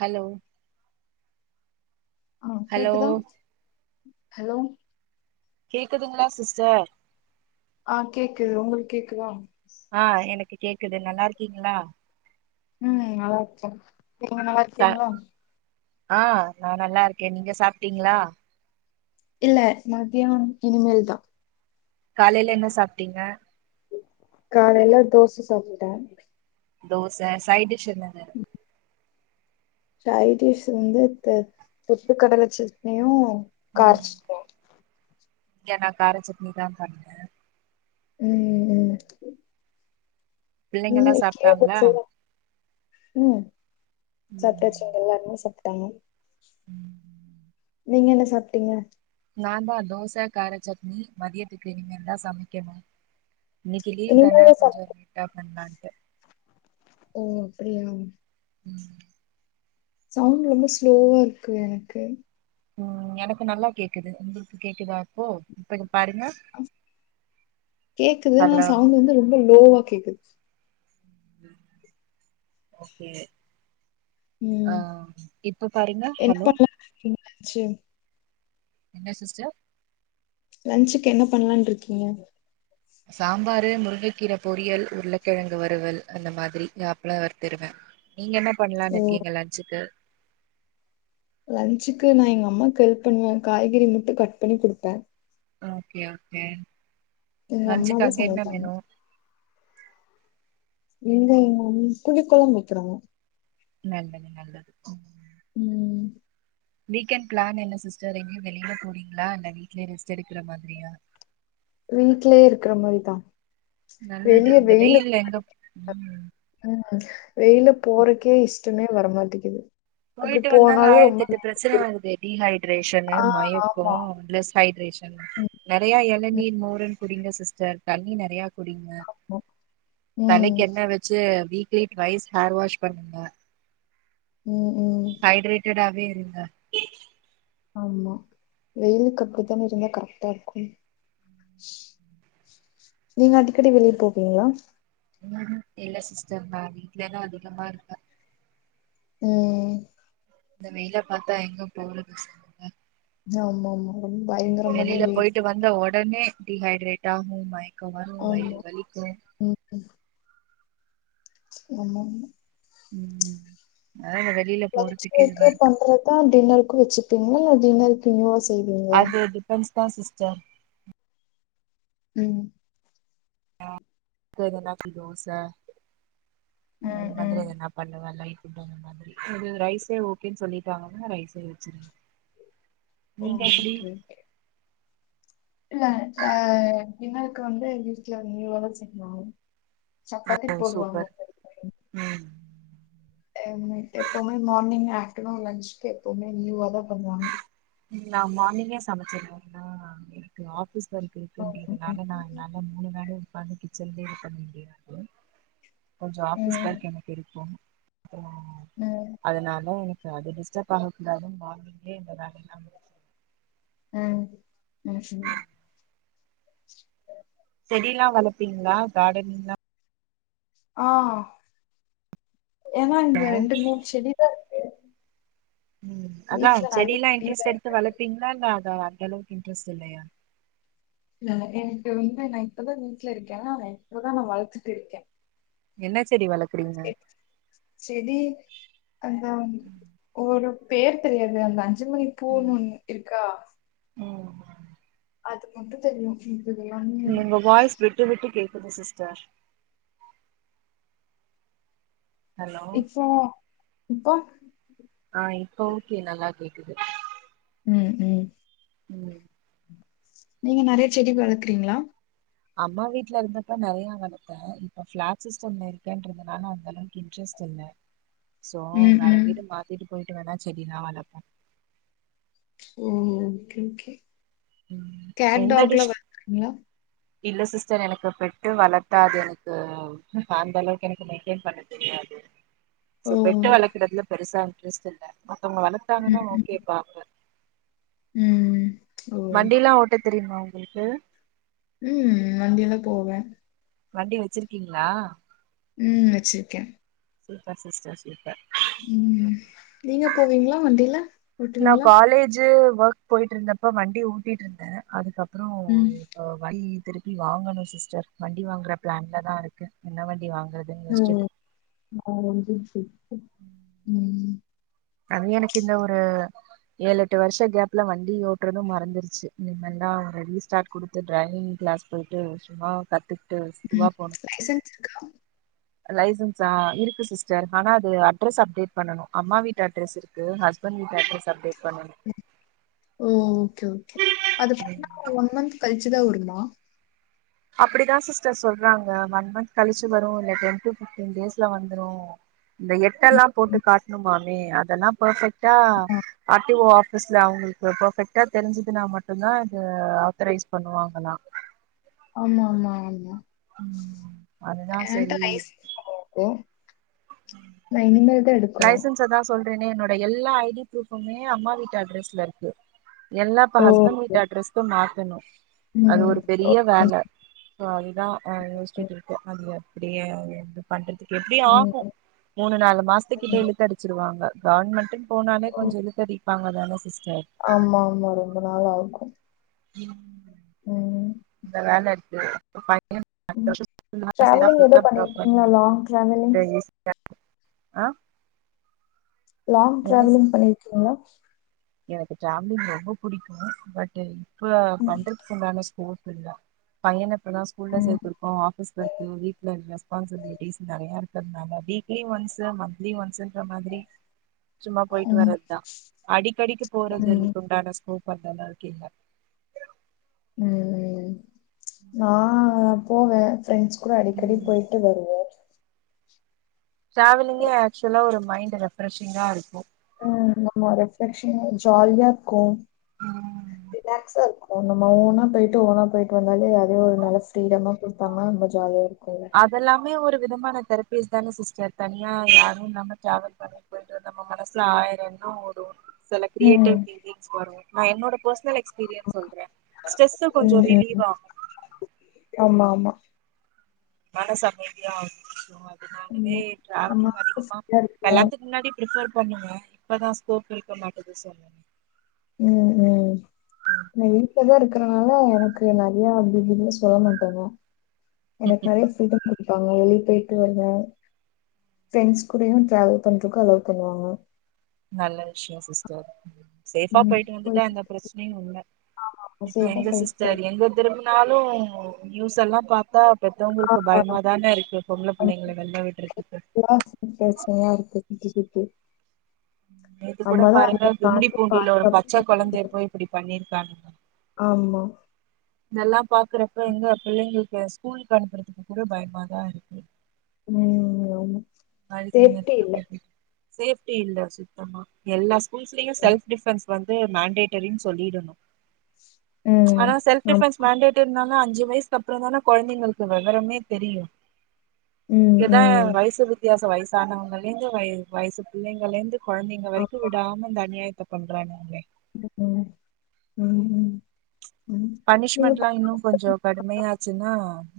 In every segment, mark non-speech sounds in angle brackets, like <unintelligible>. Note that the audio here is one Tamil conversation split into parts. ஹலோ ஆ ஹலோ கேக்குதா ஹலோ கேக்குதுங்களா சிஸ்டர் ஆ கேக்குது உங்களுக்கு கேக்குதா ஆ எனக்கு கேக்குது நல்லாருக்கீங்ளா உம் நல்லார்க்கேன் நீங்க ச நல்லார்கீங்ளா ஆ நா நல்லா இருக்கே நீங்க சாப்ட்டீங்களா இல்ல மதியோ இனிமேல்தா காலைல என்ன சாப்ட்டீங்க? காலைல தோச சாப்ட்ட தோச சைட் டிஷ் என்னது? சைடிஷ் வந்து த பொட்டு கடல சட்னியு, கார சட்னியு யநா கார சட்னிதா பண்ணே உம் உம் பிள்ளைங்கல்லா சாப்ட்டாங்ளா தோசையா? ம் சாப்ட்டாச்சு இங்க எல்லாருமே சாப் தனு நீங்க என்ன சாப்ட்டீங்க? நாந்தா தோச கார சட்னி மதியத்துக்கு இனிமேல்தா சமைக்கணு இன்னிக்கி லீவ் தான இனிமேல்தா சாப் கொஞ்சோ லேட்டா பண்ணலான்ட்டு ஓ அப்டியா ம் சவுண்ட் ரொம்ப ஸ்லோவா இருக்கு எனக்கு ம் எனக்கு நல்லா கேக்குது, உங்களுக்கு கேக்குதா இப்போ இப்ப பாருங்க அ கேக்குது ஆனா ஹலோ சவுண்ட் வந்து ரொம்ப லோவா கேக்குது ஓகே ஆ ம் இப்ப பாருங்க என்ன ஹலோ பண்லான்னு இருக்கீங்க லன்ச் என்ன சிஸ்டர்? லன்ச்சுக்கு என்ன பண்லான்ருக்கீங்க சாம்பாரு முருங்கைக்கீர பொரியல் உருளக்கிழங்கு வறுவல் அந்த மாதிரி அப்லொ வர்த்திருவே நீங்க என்ன பண்ணலானு ஓ! இருக்கிங்க லஞ்சுக்கு லன்ச்சுக்கு நா எங்க அம்மாக்கு ஹெல்ப் பண்ணுவ காய்கறி மட்டு கட் பண்ணி குடுப்ப ஓகே ஓகே எங்க லன்ச்சுக்கு அம்மாதா அங்க என்ன சமைப்பாங்க மெனு இங்க எங் மம்மி புளிக்கொழம்பு வெக்கிறாங்க நல்லது நல்லது ம் ம் வீக்கெண்ட் பிளான் என்ன சிஸ்டர் எங்கியு வெளில போறிங்ளா இல்ல வீட்லயே ரெஸ்ட் எடுக்கிற மாதிரியா வீட்லயே இருக்கிற மாரிதா நல்லது வெளிய இந்த வெயிலு வெயில்ல எங்க ம் <inaudible> ம் வெளில போறக்கே இஷ் இடமே வர மாட்டேங்கிது போயிட்டு வந்தாலு ஆயிரத்தெட்டு பிரச்சன இருக்கு. வருது டீஹைட் ரேஷனு ஆ மயக்கோ ஆமா. லெஸ் ஹைட்ரேஷன் ம். நெறையா ம். எளநீர் மோருனு குடிங்க சிஸ்டர் தண்ணி நெறையா குடிங்க ஆமா. ம். தலைக்கு எண்ணெ வெச்சு வீக்லி ட்வைஸ் ஹேர் வாஷ் பண்ணுங்க ம் ம். ஹைட்ரேட்டடா வே இருங்க ஆமா வெயிலுக்கு அப்டித்தானே இருந்தா கரெக்டா இருக்கூ நீங்க அடிக்கடி வெளிய போவீங்ளா ம்ஹும் இல்ல சிஸ்டர் நா வீட்லதா அதிகமா இருப்பே ம் இந்த வெயில பாத்தா எங்க போறது சொல்லுங்க ஆமாமா வெளியில போயிட்டு வந்த ஒட் டனே டிஹைட்ரெட்டாகூ மை ஒரு மாரி வயிறு ஆமா வலிக்கூ லெமன் ம் அதா இந்த வெளியில லஞ்ச்க்கு போறதுக்கே இதுவா வரைக்கூ இருக்கு பண்றதா டின்னர் வச்சிப்பீங்களா ஆ டின்னர்ருக்கு வேற <unintelligible> அது டிபென்ஸ் தா சிஸ்டர் ம் கதுனாபி தோச அந்த ம் ம் மாத்ரி எதுனா பண்ணுவே லை ஃபுட் அந்த மாத்ரி அது ரைஸே ஓகேன்னு சொல்லிட்டாங்கன்னா ரைஸே வச்சிருவே ஓ நீங்க எப்டி ஓகே ஓகே. இல்ல ஆ டின்னருக்கு வந்து வீட்ல நியூவாதா செய்வாங்க சப்பாத்தி ஓ போடுவாங்க சூப்பர் ஒரு ஒரு டைம். ம் ஆ மிட் எப்பவ்மே மார்னிங் ஆப்டர்நூன் லன்ச்சுகு எப்பவ்மே நியூவா தா பண்ணுவாங்க. நா மார்னிங்கே சமச்சுருவேன்னா எனக்கு ஆஃபீஸ் வர்க் ஓகே. இருக்குன்றதுனால நா என்னால மூணு வேளையு உக்காந்து கி செஞ்சு இது பண்ண முடியாது. கொஞ்சோ ம் ஆஃபீஸ் வர்க் எனக்கு இருக்கூ ம் ம் அதுனால அது டிஸ்டப்பாக கூடாதுன்னு மார்னிங்கே எல்லா வேலையூ ஆ. ம் ம்ஹும். செடியெல்லா வளப்பீங்ளா காடனிங்லா ஆ ஏனா இந்த ரெண்டு மூணு செடிதா இருக் ம் அதா வீட்ல நெறைய செடிலா தெரியல இன்ட்ரெஸ்ட் எடுத்து வளப்பீங்களா இல்ல அதா அந்த அளவுக்கு இன்ட்ரெஸ்ட் இல்லையா எனக்கு வந்து நா இப்பதா வீட்டுல இருக்கே நா இப்பதா நா வளர்த்துட்டு இருக்கே என்ன செடி வளக்குறீங்க செடி அந்த ஒரு பேர் தெரியாது அந்த அஞ்சு மணி ம் பூண்ணு ஒன்னு இருக்கா ம் அது மட்டு தெரியு எல்லாமே உங்க வாய்ஸ் விட்டு விட்டு கேக் குது சிஸ்டர் ஹலோ இப்போ இப்போ இப்போ ஓகே நல்லா கேக்குது உம் உம் உம் நீங்க நெறையா செடி வளக்குறீங்களா அம்மா வீட்டுல இருந்தப்ப நெறைய வளத்தே இப்ப. பிளாட் சிஸ்டம் இருக்கன்றதுனால அந்த அளவுக்கு இன்ட்ரெஸ்ட் இல்ல சோ ம் வேற ம் வீடு மாத்திட்டு போயி ட்டுவேனா செடி எல்லா வளர்ப்பே ஓ ஓகே ஓகே. ம் கேட் எந்த டாக் லா டிஷ் வளக்குறீங்களா இல்ல சிஸ்டர் எனக்கு பெட்டு வளத்தா அது எனக்கு அந்த அளவுக்கு எனக்கு மெயின்டென் பண்ண தெரியாது. சோ ஓ பெட்டு வளக்குறதுல பெருசா இன்ட்ரஸ்ட் இல்ல அவங்க வளத்தாங்கன்னா ஓகே பாப்ப உம் வண்டி எல்லா ஓட்ட தெரியுமா உங் குளுக்கு உம் வண்டியல்லா போவே வண்டி வச்சிருக்கீங்களா உம் வச்சிருக்கே சீப்பர் சிஸ்டர் சூப்பர் உம் நீங்க போவீங்களா வண்டியில நா காலேஜு ஒர்க் போயிட்டு இருந்தப்ப வண்டி ஓட்டிட்டு இருந்தே அதுக்கப் புறம் ம் இப்ப வ ண்டி திருப்பி வாங்கணு சிஸ்டர் வண்டி வாங்குற பிளான்ல தா இருக்க என்ன வண்டி வாங்க ஓ <unintelligible> உம் அதுவு எனக் இந்த ஒரு ஏழெட்டு வருஷ கேப்ல வண்டி ஓட்றது மறந்துருச்சு இனிமேல் தா ரீஸ்டார்ட் குடுத்து ட்ரைவிங் கிளாஸ் போயிட்டு சும்மா கத்து உம் லைசன்ஸ் இருக்கா லைசன்ஸா இருக்கு சிஸ்டர் ஆனா அது அட்ரஸ் அப்டேட் பண்ணனு அம்மா வீட் டு அட்ரஸ் இருக்கு ஹஸ்பண் வீட்டு அட்ரஸ் அப்டேட் பண்ணனு ஓ ஓகே ஓகே அது பன்னா ஒன் மந்த் கழிச்சுதா வருமா அப்படிதா சிஸ்டர் சொல்றாங்க ஒன் மந்த் கழிச்சு வரு இல்ல டென் டு ஃபிப்டீன் டேஸ்ல வந்துரு இந்த எட்டல்லா ம். போட்டு ம். காட்ணுமா <unintelligible> அதெல்லா பஃபெக்ட் டா ஆ ஆர் டி ஓ ஆஃபீ ஸ்ல அவுங்குளுக்கு பெஃபெக்டா தெரிஞ்சுதுனா மட்டுந்தா அது ஆத்தரைஸ் பண்ணுவாங்கல்லா ஆமா ஆமா ஆமா ம் அதுதா என்கிட்ட செரி லைசன்ஸ் கெடயாது நா இனிமேல் தா எடுக்கணு ஏன்னா என்னோட எல்லா ஐடி ப்ரூஃபுமே அம்மா வீட்டு அட்ரஸ்ல ருக்கு எல்லா இப்ப ஓ ஹஸ்பண் வீட்டு அட்ரெஸ்கு மாத்தணு அது ம் ஒரு பெரிய ஓகே வேல சோ அதுதா அ யோஸ்ச்ட்டுருக்கே அது அப்டியே <unintelligible> இது பண்றதுக்கு எப்டி ஆஃபர் ம் மூணு நாலு மாசத்துகிட்ட ம் இழுத்து அடிச்சிரு வாங்க கவர்ன்மெண்ட்டுன் போனாலே ஓ. கொஞ்சோ இலுத்தடி ப்பங்க தானே சிஸ் ஆமா ஆமா ரொம்ப நாள் ஆகு ம் ம் இந்த வேல இருக்கு ஒரு ஃபை ம் டிராவலிங் எதோ பண்ணிருக்கீங்களா லாங் டிராவலிங் அ லாங் டிராவலிங் பண்ணியிருக்கீங்களா எனக்கு டிராவலிங் ரொம்ப புடிக்கு பட்டு இப்ப ம் பண்றதுக் உண்டான சூழ் இல்ல பையன இப்பதா ஸ்கூல்ல ம். சேத்தருக்கோ ஆபீஸ் ஒர்க் வீட்ல ரெஸ்பான்சிபிலிட்டிஸ் நெறையா இருக் இருக்கனால வீக்லி ஒன்ஸ்சு மந்திலி ஒன்ஸ்சு இந்த மாதிரி சும்மா போயிட்டு ம் வரது தா அடிக் ம் போறதுக்கு உண்டான கோவப்பட்டல்லா இருக்கீங்க ம் நா ஆ போவே ஃப்ரெண்ட்ஸ் கூட அடிக்கடி ம் போயிட்டு வருவே டிராவலிங்கே ஆக்சுவலா ஒரு மைண்ட் ரெஃப்ரெஷிங்கா இருக்கு ம்ஹ் ஆமா ரேஃப்ரஷிங்கா ஜாலியா இருக்கு ரிலாக்ஸா இருக்கு நம்ம ஓனா போயிட்டு ஓனா போயிட்டு வந்தாலே அதே ஒரு நல்ல ஃப்ரீடமா கொடுத்தாங்கனா ரொம்ப ஜாலியா இருக்கு அதெல்லாமே ஒரு விதமான தெரப்பிஸ் தானே சிஸ்டர் தனியா யாரு இல்லாமா டிராவல் பண்ணி போய்ட்டு நம்ம மனசுல ஆயிர இது ஓடு சில ம் கிரியேட்டிவிட்டி திங்கிங்ஸ் வரு ஆ என்னோட பெர்சனல் எக்ஸ் பிரியன்ஸ் சொல்றே ஸ்ட்ரெஸ் கொஞ்ச ம் ரிலீவ் ம் ஆகு ஆமா ஆமா மனசு அமைதியா ஆகு இந்த மாதி இந்த ஆமா மாதிரி ட்ராவெல்லிங் நம்மளுக்கு அதிகமா ஃப்ரீயா இருக்கு கல்யாணத்துக்கு முன்னாடி ப்ரிஃபெர் பண்ணுங்க இப்பதா ஸ்கோப் இருக்க மாட்டுது சொல்லுங்க உம் உம் வீட்லதா இருக்கறனால எனக்கு நெறைய அப்டி இப்டின்னுலா சொல்ல மாட்டாங்க எனக்கு நெறைய ஃபீரிடம் குடுப்பாங்க வெளியே போயிட்டு வந்தா ஃப்ரெண்ட்ஸ் கூடயு டிராவல் பண்றதுக்கு அலோ பண்ணுவாங்க நல்ல விஷய சிஸ்டர் சேஃபா போயிட்டு வந்துட்டா எந்த ப்ரச்சனையு இல்ல இப்ப அதேதான் எங்க சொல்லிட்டு சிஸ்டர் எங்க திரும்புனாலு நியூஸ் எல்லா பாத்தா பெத்தவங்களுக்கு பயமாதான இருக்கு பொம்பள புள்ளைங்கள வெள்ள விடுறதுக்கு பிரச்சனையா இருக்கு சுத்தி சுத்தி நேத்து கூட நம்மதான் பாருங்க அதை கும்மிடி தாண்டி பூண்டில ஒரு பச்ச பாதுகாப்பு கொழந்தைய போய் இப்டி பண்ணிருக்கானுங்க ஆமா இதெல்லா பாக்குறப்ப எங்க பிள்ளைங்களுக்கு ஸ்கூலாக்கு அனுப்புறதுக்கு கூட பயமாதா இருக்கு உம் ஆமா சேஃப்டி இல்ல <unintelligible> சேஃப்டி இல்ல சுத்தமா எல்லா ஸ்கூல்ஸ்லையு ம் செல்ஃப் டிஃபன்ஸ் வந்து மேண்டேட்டரினு சொல்லிடணு ம். ஆனா செல்ஃப் ஆமா டிஃபன்ஸ் மேண்டேட்டரினாலு அஞ்சு வயசு அப்புறோ தானா கொழந்தைங்களுக்கு வெவரமே தெரியு ம் இங்கதா ம் வயசு பத்தி சு வயசானவங்கலே இருந்து வய வயசு புள்ளைங்களேருந்து கொழந்தைங்க வரைக்கு விடாம இந்த அநியாயத் த பண்றாங்க அவெங்க <inaudible> உம் பனிஷ்மெண்ட்ல்லா இன்னு கொஞ்சோ கடுமையாச்சுன்னா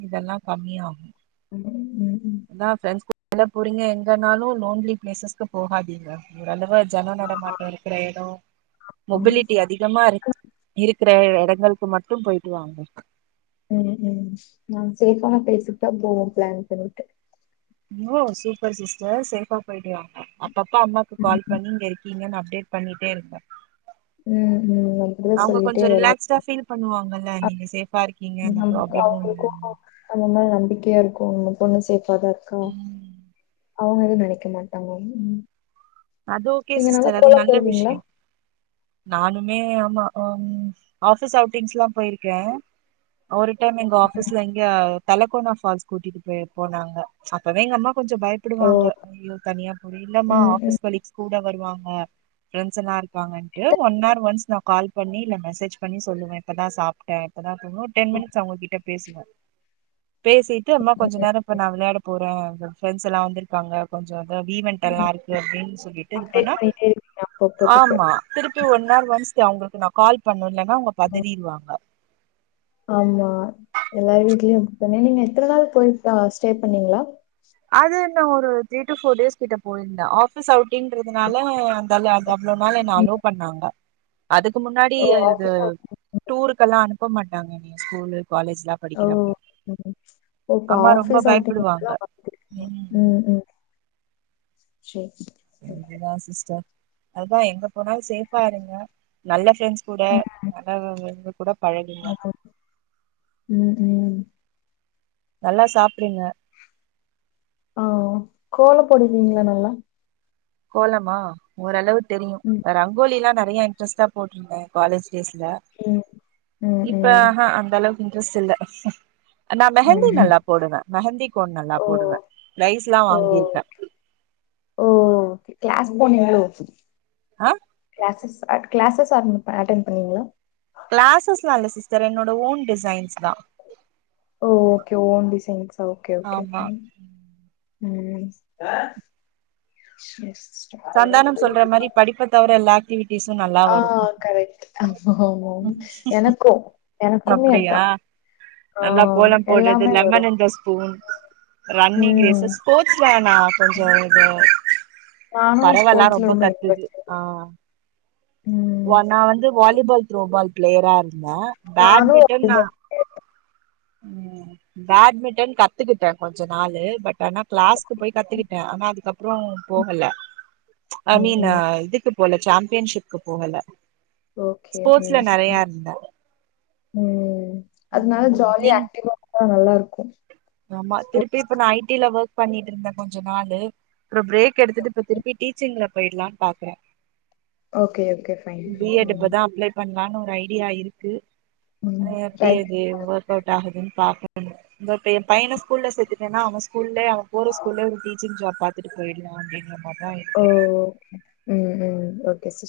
இதெல்லா கம்மியாகு <inaudible> ம் ம். என்னா ப்ரெண்ஸ் ல்ல போறீங்க எங்கனாலு லோன்லி பிளேசஸ்க்கு போகாதீங்க ஒரு அளவா ஜன நடமாட்டொ இருக்குற எடோ ஆமா. மொபிலிட்டி அதிகமா இருக் இருக்கு இந்த எடங்களுக்கு மட்டு போயிட்டு வாங்க உம் உம் நாங்க சேஃபான ப்லேஸ்க்கு தா போவோ பிளான் பண்ணிட்டு ஓ சூப்பர் சிஸ்டர் சேஃபா போய்க்ளா அப்பப்ப அம்மாவுக்கு கால் ம் பண்ணி இங்க இருக்கீங்கன்னு அப் ப்டேட் பண்ணிட்டே இருங்க ம் ம். அப்படிதான் அவங்க சொல்லிட்டே கொஞ்சோ வருவேன் ரிலாக்ஸ்டா ஃபீல் பண்ணுவாங்கல்ல நீங்க சேஃபா இருக்கீங்க <unintelligible> நமக்கு அப்டினு அவங்களுக்கும் நம்ம மேல நம்பிக்கையா இருக்கூ நம்ம பொண்ணு சேஃப் பாதாருக்க ம். அவங்க எதுவு நெனைக்க மாட்டாங்க ம் உம் அது ஓகே சிஸ்டர் அது நல்ல விஷயொ நானுமே ஆமா அம் ஆஃபீஸ் அவுட்டிங்ஸ்ல்லா போயிருக்க ஒரு டைம் எங்க ஆஃபீஸ்ல இங்க தலகோனா ஃபால்ஸ் கூட்டிட்டு போய் போனாங்க அப்பவே எங்கம்மா கொஞ்சொ ஓ பயப்புடுவாங்க ஐயோ தனியா போறியே இல்லமா ம் ம் ஆஃபீஸ் கூட வருவாங்க ஃப்ரண்ட்ஸல்லா இருப்பாங்கன்ட்டு ஒன் ஹார் ஒன்ஸ் நா கால் பண்ணி இல்ல மெசேஜ் பண்ணி சொல்லுவே இப்பதா சாப்ட்டே இப்பதா தூங் இன்னு டென் மினிட்ஸ் அவங்ககிட்ட பேசுவே பேசிட்டு அம்மா கொஞ்ச நேரொ இப்ப நா விளையாட போறே ஃப்ரண்ட்ஸ்ஸெல்லா வந்திருக்காங்க கொஞ்சொதா வீ வெண்ட் எல்லா இருக்கு அப்படின்னு சொல்லி ட்டுது அப்டேட் பண்ணா பண்ணிட்டே இருக்கீங்க அப்பப்போதுக்கு ஆமா திருப்பி ஒன் ஹார் ஒன்ஸ் அவங்களுக்கு நா கால் பண்ணுவல இல்லனா அவங்க ம். பதறிருவாங்க ஆமா எல்லார் வீட்லயு இப்படி தானே நீங்க எத்தன நாள் போய் தா ஸ்டே பண்ணீங்களா அது என்ன ஒரு த்ரீ டு ஃபோர் டேஸ் கிட்ட போயிருந்த ஆஃபீஸ் அவுட்டிங்ன்றதுனால தால அது அவ்வளோ நாள் என்ன ம். அலோவ் பண்ணாங்க அதுக்கு முன்னாடி ஓ இது ஆஃபீஸ் அவுட்டிங் டூருக்கெல்லா அனு அனுப்ப மாட்டாங்க என்னைய ஸ்கூலு காலேஜ்லா ஓ படிக்கிறப்போ ம். ஓ இப்போ அம்மா ரொம்ப ஆஃபீஸ் பயப்படுவாங்க அவுட்டிங்லாம் வந்துருக்கீங்க ம் ம் செரி ச அதுக்கு தா சிஸ்டர் அதா எங்க போனாலு சேஃபா இருங்க நல்ல ஃப்ரண்ட்ஸ் கூட நல்லவங்கக்கு கூட பழகுங்க ம் ம் ம் நல்லா சாப்பிடுங்க ஆங் கோலப்போடுவீங்களா நல்லா கோலமா ஓரளவு தெரியு ம் ரங்கோலி எல்லா ந றைய இன்ரெஸ்ட்டா போட்டுருந்தே காலேஜ் டேஸ்ட்ல ம் ம் இப்ப ம் ஆஹ அந்த அளவு இன்ரஸ்ட் இல்ல நா மெஹந்தி ம் நல்லா போடுவே மெஹந்தி கோன் நல்லா ஓ போடுவே பிரைஸ்லா வாங்கியிருக்கே ஓகே கிளாஸ் <unintelligible> ஆ கிளாஸஸ் அ கிளாஸஸ் அட்டன் ப அட்டன் பண்ணீங்களா கிளாஸஸ்லா இல்ல சிஸ்டர் என்னோட ஓன் டிசைன்ஸ் தா ஓ okay own designs okay okay ஆமா ம் சேர் ச் சந்தானம் சொல்ற மாரி படிப்ப தவிர எல்லா ஆக்டிவிட்டிஸு நல்லா வரு ஆஹ் கரெக்ட் ஆ ஆமா எனக்கு எனக்குமே அப்டியா அதா ஆ நல்லா கோலம் போடுறது எல்லாமே வரு lemon and the spoon running ம் ரேஸஸ் ஸ்போர்ட்ஸ்ல நா கொஞ்சோ இது <unintelligible> நானு பறவல்லா ஸ்போர்ட்ஸ்ல ரொம்ப கத்துது இன்ட்ரெஸ்ட் ஆஹ் ம் வ நா வந்து வாலிபால் த்ரோ பால் பிளேயரா இரு த நானு பேட்மிட்டன் நா உம் பேட்மிட்டன் கத்துக்கிட்டே கொஞ்சோ நாளு பட் ஆனா கிளாஸ்க்கு போய் கத்துக்கிட்டே. ஆனா அதுக்கப்புறோ போகல அ ம் மீன்னு ம் இதுக்கு போல சாம்பியன்ஷிப்கு போகல ஓகே உம் ஸ்போர்ட்ஸ்ல உம் நெறையா இருந்தே உம் அதனா க ம் ஜாலியா நீங் அக்ட்டிவா போன நல்லா இ ருக்கு ஆமா திருப்பி இப்ப நான் ஐ டி ல ஒர்க் பண்ணிட்டு இருந்தே கொஞ்ச நாலு அப்புற பிரேக் எடுத்துட்டு இப்ப திருப்பி டீச்சிங்ல போயிடலான்னு பாக்குறே ஓகே ஓகே ஃபைன் ணலானு ஒரு ஐடியா இருக்கு ம். எப்படி ட்ரை பண்ணி அது பாருங்க. ஒர்க் அவுட் ஆகுதுன்னு பாக்கனு உம் இப்ப எம் பையன ஸ்கூல்ல சேத்துட்டேன்னா அவன் ஸ்கூல்லே அவ போற ஸ்கூல்லே ஒரு டீச்சிங்ஜாப் பாத்துட்டு போயிடாலா அப்டின்ட்டு ஓகே உம் உம் <unintelligible>